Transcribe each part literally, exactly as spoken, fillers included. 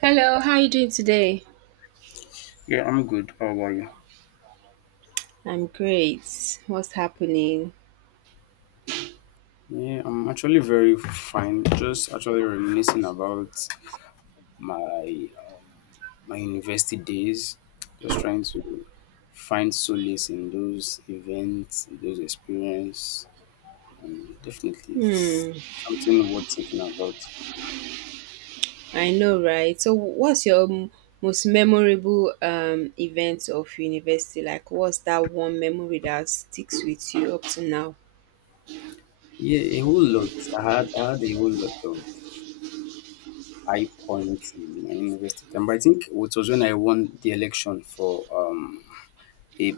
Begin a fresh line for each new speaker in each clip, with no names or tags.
Hello, how you doing today?
Yeah, I'm good. How about you?
I'm great. What's happening?
Yeah, I'm actually very fine. Just actually reminiscing about my uh, my university days. Just trying to find solace in those events, in those experiences. Definitely, it's
Hmm,
something worth thinking about.
I know, right? So, what's your m- most memorable um event of university? Like, what's that one memory that sticks with you up to now?
Yeah, a whole lot. I had I had a whole lot of high points in my university time. But I think it was when I won the election for um a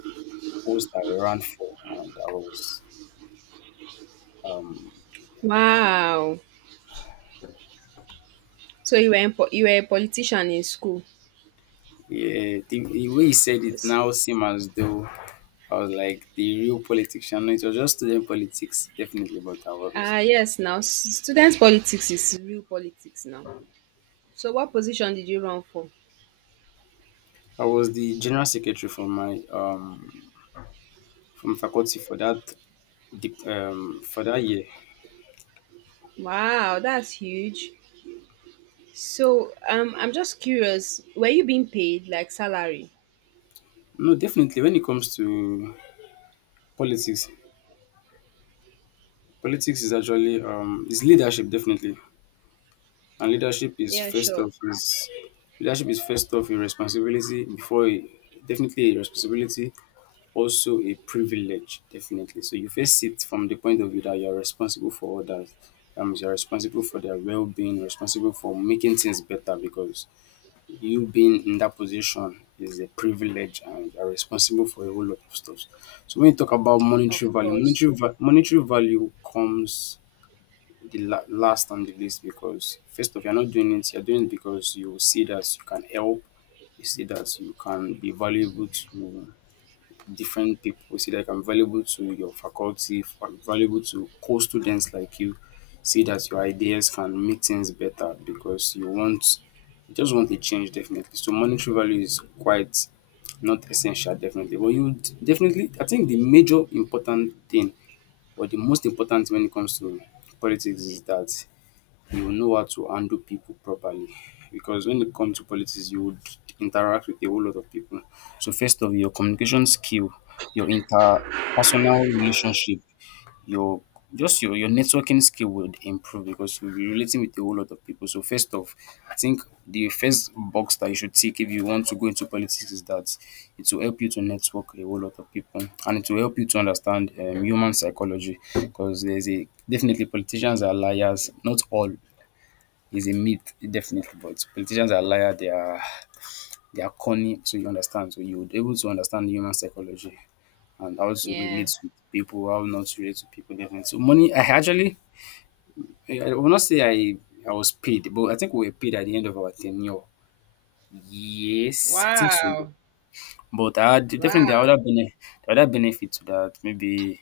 post I ran for, and I was.
Wow. So you were in, po- you were a politician in school.
Yeah, the, the way he said it
Yes.
now seem as though I was like the real politician. No, it was just student politics, definitely. But I was,
Ah, yes. Now, s- student politics is real politics now. So, what position did you run for?
I was the general secretary for my um from faculty for that dep- um for that year.
Wow, that's huge. So um, I'm just curious, were you being paid like salary?
No, definitely. When it comes to politics, politics is actually um is leadership definitely, and leadership is
Yeah,
first
sure.
off is leadership is first off a responsibility before a, definitely a responsibility also a privilege definitely. So you face it from the point of view that you're responsible for others. Um, you're responsible for their well-being, responsible for making things better because you being in that position is a privilege and you're responsible for a whole lot of stuff. So when you talk about
Of
monetary value,
course.
monetary va- monetary value comes the la- last on the list because first of all, you're not doing it, you're doing it because you see that you can help, you see that you can be valuable to different people. See, like I'm valuable to your faculty, if am valuable to co-students like you. See that your ideas can make things better because you want you just want a change definitely. So monetary value is quite not essential definitely. But you d- definitely I think the major important thing or the most important thing when it comes to politics is that you will know how to handle people properly. Because when it comes to politics, you would interact with a whole lot of people. So first of all, your communication skill, your interpersonal relationship, your just your, your networking skill would improve because you'll be relating with a whole lot of people. So first off, I think the first box that you should tick if you want to go into politics is that it will help you to network a whole lot of people and it will help you to understand um, human psychology because there's a definitely politicians are liars, not all, is a myth definitely but politicians are liar they are they are cunning so you understand so you would able to understand human psychology and how to
Yeah.
relate to people how not to relate to people definitely so money I actually i I will not say i i was paid but I think we were paid at the end of our tenure yes I think so
Wow.
but I had definitely the
Wow.
other benefit, the other benefit to that maybe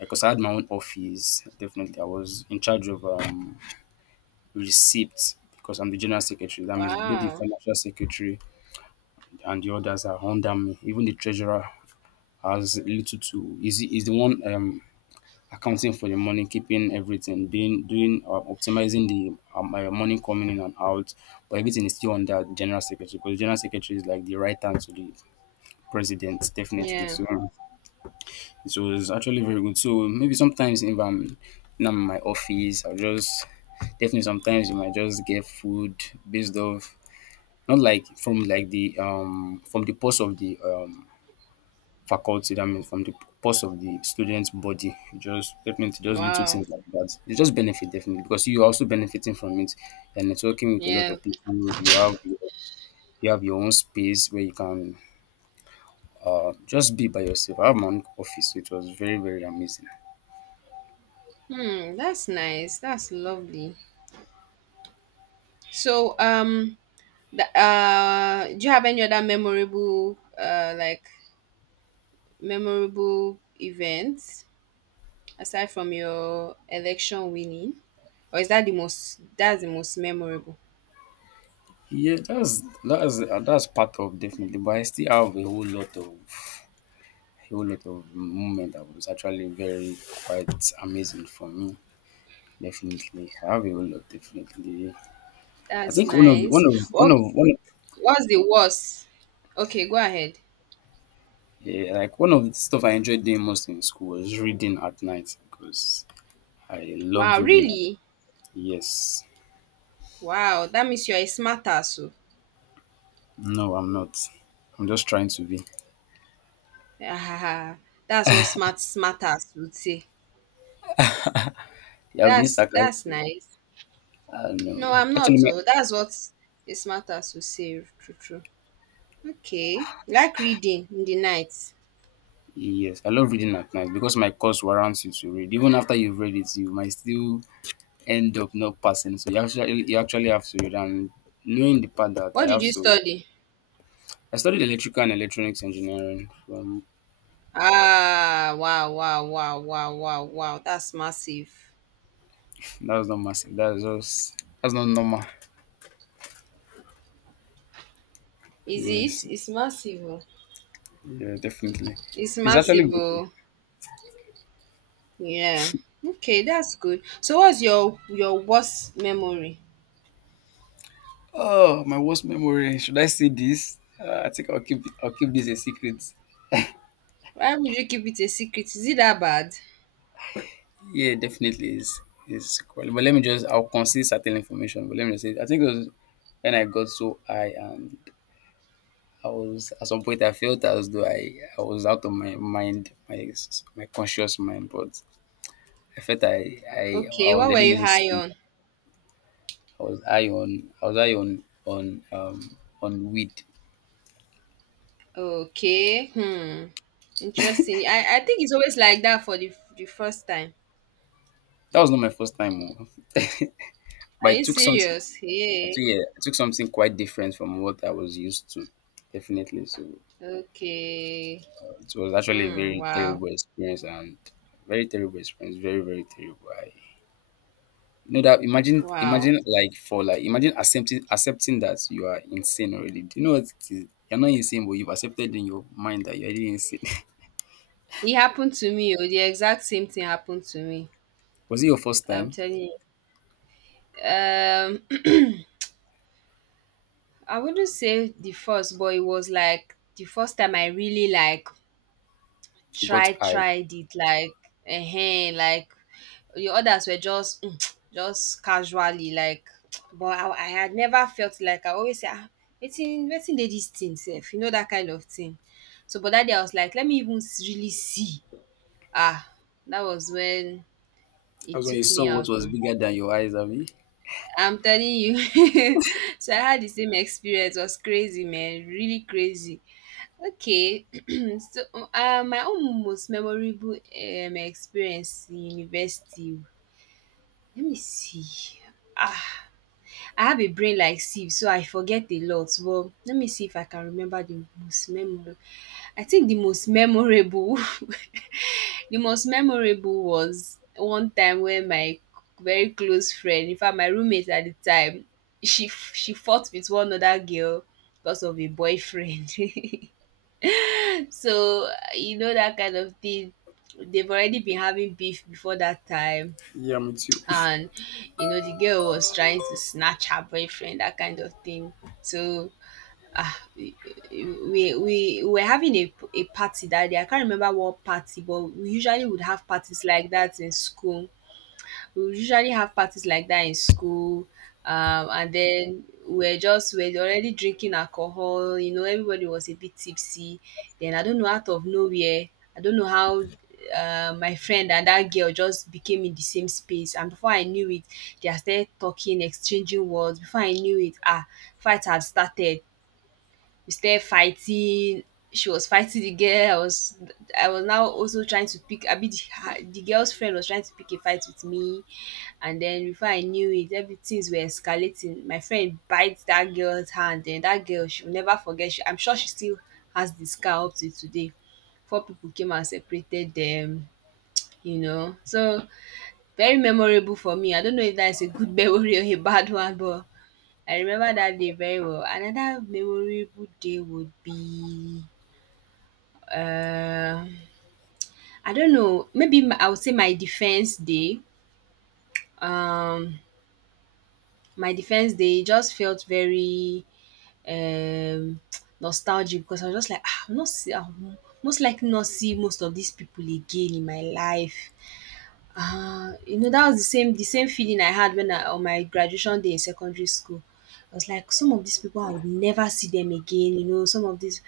because I had my own office definitely I was in charge of um receipts because I'm the general secretary that means both the
Wow.
financial secretary and the others are under me. Even the treasurer has little to is is the one um accounting for the money, keeping everything, being doing uh, optimizing the um, uh, money coming in and out. But everything is still under the general secretary because the general secretary is like the right hand to the president, definitely.
Yeah.
So it was actually very good. So maybe sometimes if I'm now in my office, I'll just definitely sometimes you might just get food based off not like from like the um from the post of the um faculty, that means from the purse of the students' body. Just definitely just little
Wow.
things like that. It's just benefit definitely because you're also benefiting from it. You're networking with a lot
Yeah.
of people. You have your, you have your own space where you can just be by yourself. I have my own office. So it was very very amazing.
Hmm. That's nice. That's lovely. So um, the, uh, do you have any other memorable uh like memorable events aside from your election winning, or is that the most? That's the most memorable.
Yeah, that's that's uh, that's part of definitely, but I still have a whole lot of a whole lot of moment that was actually very quite amazing for me. Definitely, I have a whole lot. Definitely, I
That's
think one of the-
nice.
one of one
Well.
of one.
What's the worst? Okay, go ahead.
Yeah, like one of the stuff I enjoyed doing most in school was reading at night because I loved
Wow,
reading. At,
really?
yes,
Wow, that means you're a smart ass. Oh.
no, I'm not. I'm just trying to be.
Ah, that's what smart smart ass would say.
Yeah, I've been
That's that's
sarcastic.
nice.
I
No,
know.
I'm
Actually,
not.
my,
Oh, that's what a smart ass would say. True, true. Okay. Like reading in the night.
yes, I love reading at night because my course warrants you to read. Even after you've read it, you might still end up not passing. So you actually you actually have to read. And knowing the part that I
What did
have
you
to,
study?
I studied electrical and electronics engineering from.
Ah, wow, wow, wow, wow, wow, wow. That's massive.
That's not massive. That's just that's not normal.
Is
Yes,
it? It's massive. Oh.
yeah, definitely.
It's
It's actually
massive.
good.
Oh. Yeah. Okay, that's good. So what's your your worst memory?
Oh, my worst memory. Should I say this? Uh, I think I'll keep I'll keep this a secret.
Why would you keep it a secret? Is it that bad?
Yeah, definitely is is quality. But let me just I'll conceal certain information. But let me just say I think it was when I got so high and I was at some point I felt as though I, I was out of my mind, my my conscious mind, but I felt I I, I
Okay,
was
what were
already
you high
in.
on?
I was high on I was high on on um on weed.
Okay. Hmm. Interesting. I, I think it's always like that for the the first time.
That was not my first time, oh.
Are
But I
you
took something.
serious?
I took,
Hey.
yeah, I took something quite different from what I was used to. Definitely, so
Okay.
it was actually a
Hmm.
very
Wow.
terrible experience and very terrible experience. Very very terrible. I you know that imagine
Wow.
imagine like for like imagine accepting accepting that you are insane already. Do you know what it is? You're not insane, but you've accepted in your mind that you're already insane.
It happened to me. Oh, the exact same thing happened to me.
Was it your first
I'm
time?
telling you. I wouldn't say the first, but it was like the first time I really like
You got
try
high.
tried it like eh like the others were just mm, just casually like but I, I had never felt like I always say ah wetin wetin dey this thing sef, you know, that kind of thing. So but that day I was like let me even s- really see ah, that was when it
That's when you
took
saw
me
what
out
was
though.
bigger than your eyes, Abby.
I'm telling you. So I had the same experience. It was crazy man, really crazy. Okay, so uh, my own most memorable um, experience in university. Let me see. Ah, I have a brain like sieve, so I forget a lot. Well, let me see if I can remember the most memorable. I think the most memorable, the most memorable was one time when my very close friend, in fact, my roommate at the time, she she fought with one other girl because of a boyfriend. So you know that kind of thing. They've already been having beef before that time, and you know the girl was trying to snatch her boyfriend, that kind of thing. So ah, we, we we were having a, a party that day. I can't remember what party, but we usually would have parties like that in school. We usually have parties like that in school Um, and then we're just we're already drinking alcohol. You know, everybody was a bit tipsy. Then I don't know, out of nowhere, I don't know how, uh, my friend and that girl just became in the same space, and before I knew it, they are started talking, exchanging words. Before I knew it, ah, fight had started. We started fighting. She was fighting the girl. I was I was now also trying to pick. I mean, the, her- the girl's friend was trying to pick a fight with me, and then before I knew it, everything's were escalating. My friend bites that girl's hand, and that girl, she'll never forget. She, I'm sure she still has the scar up to today. Four people came and separated them. You know, so very memorable for me. I don't know if that's a good memory or a bad one, but I remember that day very well. Another memorable day would be uh, I don't know, maybe my, I would say my defense day. Um, my defense day just felt very um, nostalgic, because I was just like, "Ah, I'm not see, I'm most likely not see most of these people again in my life. Ah, you know, that was the same the same feeling I had when I on my graduation day in secondary school. I was like, some of these people I would never see them again, you know, some of these,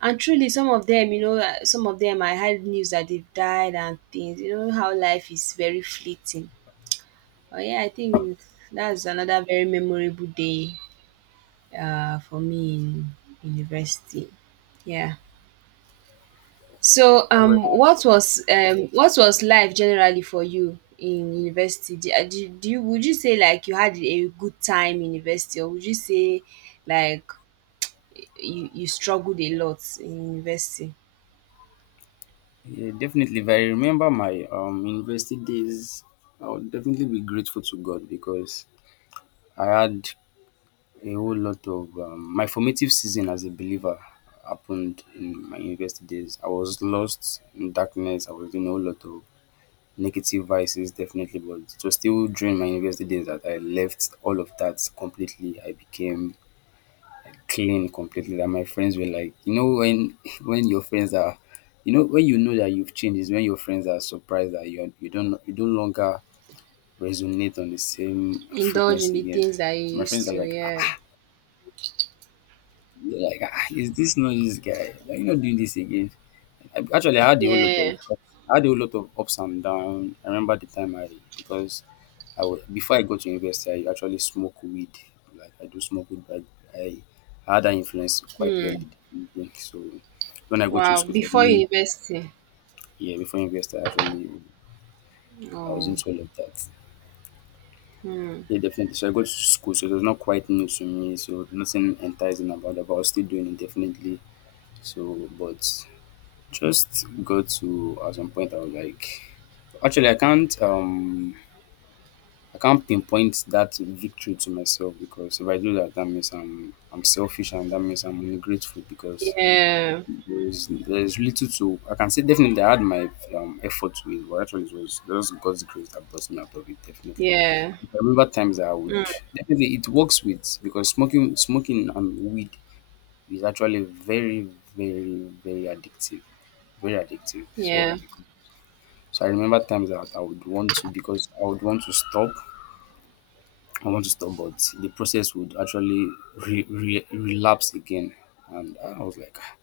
and truly some of them, you know, uh, some of them I heard news that they've died and things. You know how life is very fleeting. Oh yeah, I think that's another very memorable day uh for me in university. Yeah. So,
All right.
um, what was um, what was life generally for you in university? Do, uh, do, do you would you say like you had a good time in university, or would you say like you you struggled a lot in university?
Yeah, definitely. If I remember my um university days, I would definitely be grateful to God because I had a whole lot of um, my formative season as a believer happened in my university days. I was lost in darkness. I was doing a whole lot of negative vices, definitely. But it was still during my university days that I left all of that completely. I became clean completely that my friends were like you know when when your friends are you know when you know that you've changed is when your friends are surprised that you you don't you don't longer resonate on the same
Indulge in
frequency
the
again.
things that you
My friends
used
are
to,
like, "Ah,
yeah,
you're like, ah, is this not this guy? Are you not doing this again?" I, actually, I had a whole lot of,
yeah.
I had a whole lot of ups and downs. I remember the time I, because I was before I got to university, I actually smoke weed. Like I do smoke weed, but I, I had an influence quite
Hmm.
early. So when I got to
Wow.
school for
Before
me,
university.
yeah, before university, I actually I was
Oh.
into all of that.
Hmm.
Yeah, definitely. So I got to school, so it was not quite new to me. So nothing enticing about it, but I was still doing it definitely. So, but just go to at some point I was like actually I can't um I can't pinpoint that victory to myself because if I do that that means I'm I'm selfish and that means I'm ungrateful because
Yeah.
there's there's little to I can say definitely I had my um effort to it but actually it was just God's grace that brought me out of it definitely.
Yeah.
I remember times that I would
Mm.
definitely it works with because smoking smoking and weed is actually very very very addictive. Very addictive. So
Yeah.
because so I remember times that I would want to because I would want to stop. I want to stop, but the process would actually re- re- relapse again. And I was like, "Ah,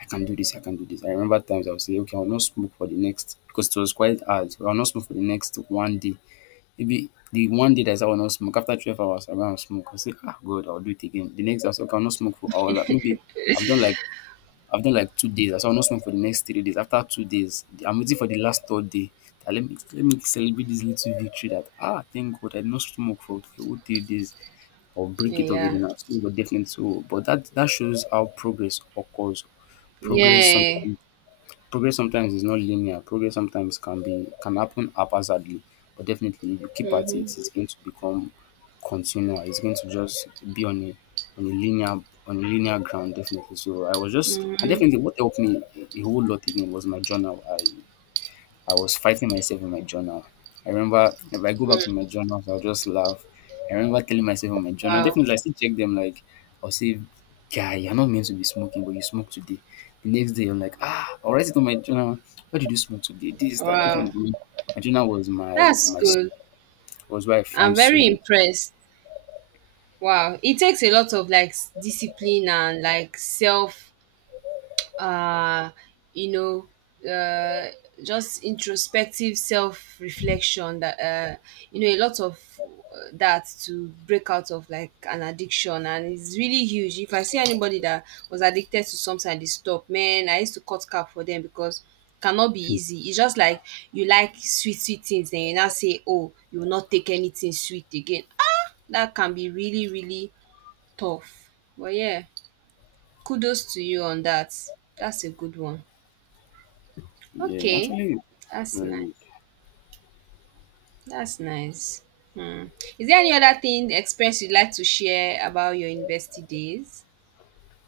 I can do this, I can do this." I remember times I would say, okay, I'll not smoke for the next, because it was quite hard. So, I'll not smoke for the next one day. Maybe the one day that I said I will not smoke, after twelve hours, I will not smoke. I say, ah, good, I'll do it again. The next day, I say, okay, I'll not smoke for hour. Like, maybe I've done like I've done like two days. I said I'll smoke for the next three days. After two days, I'm waiting for the last third day. That let me let me celebrate this little victory that ah thank God I did not smoke for the whole three days. I'll break it off
Yeah.
again. I'll smoke, but definitely so. But that that shows how progress occurs. Progress
Yeah.
sometimes Progress sometimes is not linear. Progress sometimes can be can happen haphazardly, but definitely if you keep at it,
Mhm.
it's going to become continual. It's going to just be on a on a linear on a linear ground, definitely. So I was just, and
Mhm.
definitely what helped me a whole lot again was my journal. I I was fighting myself in my journal. I remember if I go back
Mm.
to my journals, I'll just laugh. I remember telling myself in my journal,
Wow.
definitely. I still check them. Like, I'll say, guy, you're not meant to be smoking, but you smoke today. The next day I'm like, ah, I'll write it on my journal. Why did you smoke today? This, that,
Wow.
definitely my journal was my
That's
my
good.
was where I
I'm
found
very
solace.
impressed. Wow. It takes a lot of like s- discipline and like self uh you know uh just introspective self reflection that uh you know a lot of uh, that to break out of like an addiction, and it's really huge. If I see anybody that was addicted to something and they stop, man, I used to cut cap for them, because cannot be easy. It's just like you like sweet sweet things and you now say oh you will not take anything sweet again. Ah, that can be really really tough. But yeah, kudos to you on that. That's a good one.
Yeah,
Okay,
actually
that's
very
nice.
good.
That's nice. Hmm. Is there any other thing experience you'd like to share about your university days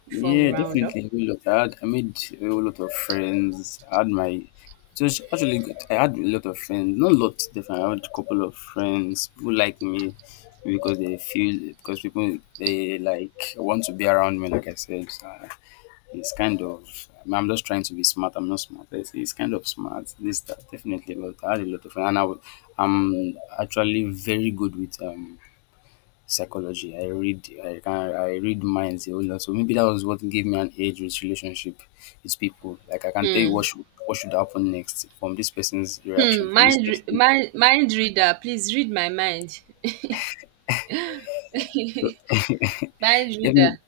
before we
Yeah,
round up?
definitely. We look. I had, I made a lot of friends. I had my, so it's actually good. I had a lot of friends. Not a lot, definitely. I had a couple of friends who like me, because they feel because people they like want to be around me. Like I said, so it's kind of. I mean, I'm just trying to be smart. I'm not smart. It's, it's kind of smart. This, that, definitely, but I had a lot of friends, and I, am actually very good with um psychology. I read I can I read minds a whole lot. So maybe that was what gave me an edge with relationship with people. Like, I can tell you
Hmm.
what should what should happen next from this person's reaction,
Hmm.
from this
Mind, re-
person.
mind, mind reader. Please read my mind. Mind
Definitely-
reader.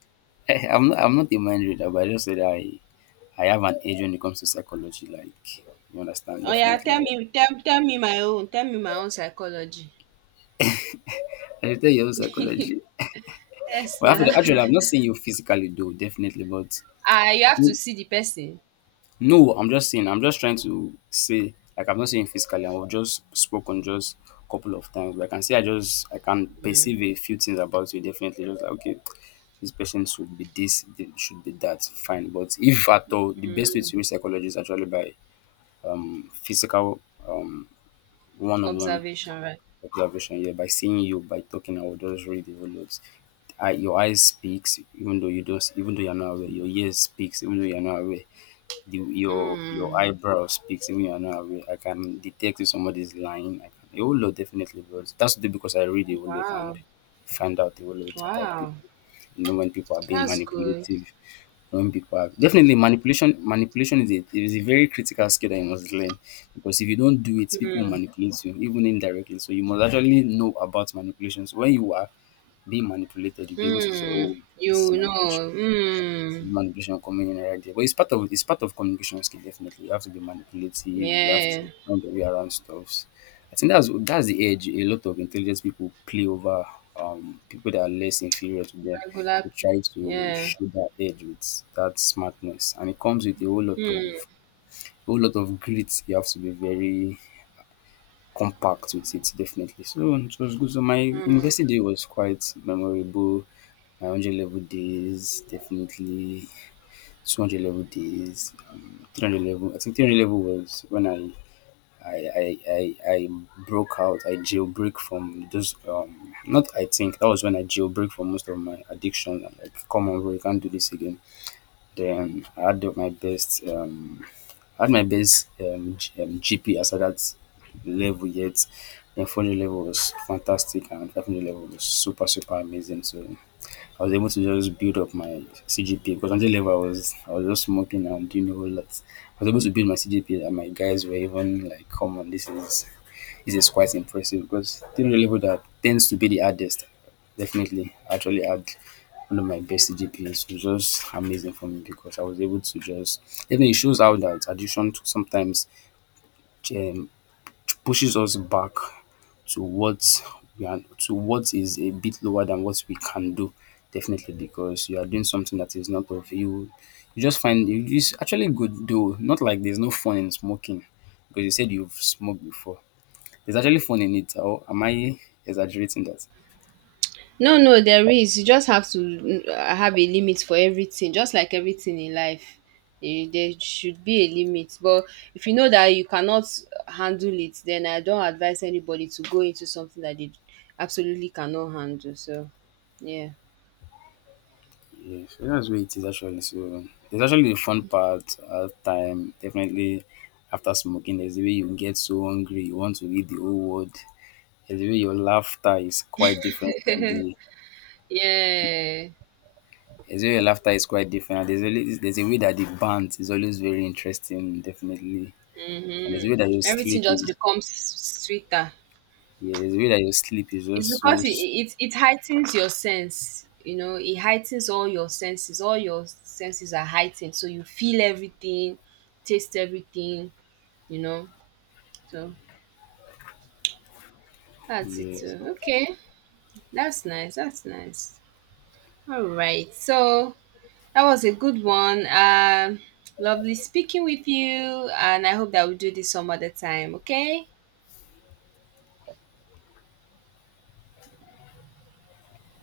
I'm not I'm not a mind reader, but I just said I I have an edge when it comes to psychology. Like, you understand,
Oh yeah, tell
definitely.
me, tell, tell me my own. Tell me my own psychology.
I should tell you your own psychology.
Yes,
Well, after
na.
the, actually, I've not seen you physically though, definitely, but
Ah, you have to see the person.
No, I'm just saying, I'm just trying to say, like, I am not saying physically. I've just spoken just a couple of times, but I can say I just I can
Mm,
perceive a few things about you, definitely. Just like, okay, this person should be this, they should be that, fine. But if at all, the best way
mm.
to reach psychology is actually by physical, um one-on-one
Observation, right?
observation. Yeah, by seeing you, by talking, I will just read the whole lot. I, your eyes speaks, even though you don't even though you're not aware. Your ears speaks, even though you're not aware. The your your
Mm.
eyebrow speaks, even you're not aware. I can detect if somebody's lying. I can a whole lot, definitely, but that's only because I read a whole lot and
Wow.
find out a whole lot about
Wow.
people. You know when people are being
That's good.
manipulative, when people are, definitely. Manipulation. Manipulation is a is a very critical skill that you must learn, because if you don't do it, people will
Mm.
manipulate you even indirectly. So you must actually know about manipulation. So when you are being manipulated, you'll be able to say,
Hmm.
"Oh, this is
You
manipulation."
know, Hmm.
Manipulation, communication, but it's part of it's part of communication skill. Definitely, you have to be manipulative. You have to
Yeah,
know the way around stuffs. I think that's that's the edge a lot of intelligent people play over um people that are less inferior to them.
regular,
They try to
yeah,
show that edge with that smartness, and it comes with a whole lot of
Hmm.
a whole lot of grit. You have to be very compact with it. Definitely, so it was good. So my
Mm.
university day was quite memorable. My hundred level days, definitely. two hundred level days, um, three hundred level. I think three hundred level was when I I I, I, I broke out. I jailbreak from those. Um, not, I think that was when I jailbreak from most of my addiction. Like, come on, bro, you can't do this again. Then I had my best. Um, I had my best, um, G, um, G P as at that level, yet. Then four hundred level was fantastic, and five hundred level was super super amazing. So. I was able to just build up my C G P A, because until then I was I was just smoking and doing a whole lot. I was able to build my C G P A, and my guys were even like, "Come on, this is this is quite impressive." Because the level that tends to be the hardest, definitely actually had one of my best C G P As. It was just amazing for me, because I was able to just. Even, it shows how that addiction to sometimes, um, pushes us back to what we are, to what is a bit lower than what we can do, definitely, because you are doing something that is not of you. You just find it is actually good, though. Not like there's no fun in smoking, because you said you've smoked before. There's actually fun in it, or am I exaggerating that?
No, no, there is. You just have to mm, uh, have a limit for everything, just like everything in life. Eh, there should be a limit, but if you know that you cannot handle it, then I don't advise anybody to go into something that they absolutely cannot handle. So, yeah.
Yeah, so that's where it is, actually. So there's actually the fun part at time, definitely. After smoking, there's the way you get so hungry you want to eat the whole world. There's a way your laughter is quite different from the
Yeah.
There's a way your laughter is quite different. And there's always there's a way that the band is always very interesting, definitely. And there's a way
Mm-hmm.
that your
Everything
sleep
just
is.
becomes sweeter.
Yeah, there's a way that your sleep is
It's
just so
because it,
s-.
it it heightens your sense. You know, it heightens all your senses. All your senses are heightened, so you feel everything, taste everything. You know, so that's it.
Yes.
Too. Okay, that's nice. That's nice. All right, so that was a good one. Um, lovely speaking with you, and I hope that we do this some other time. Okay.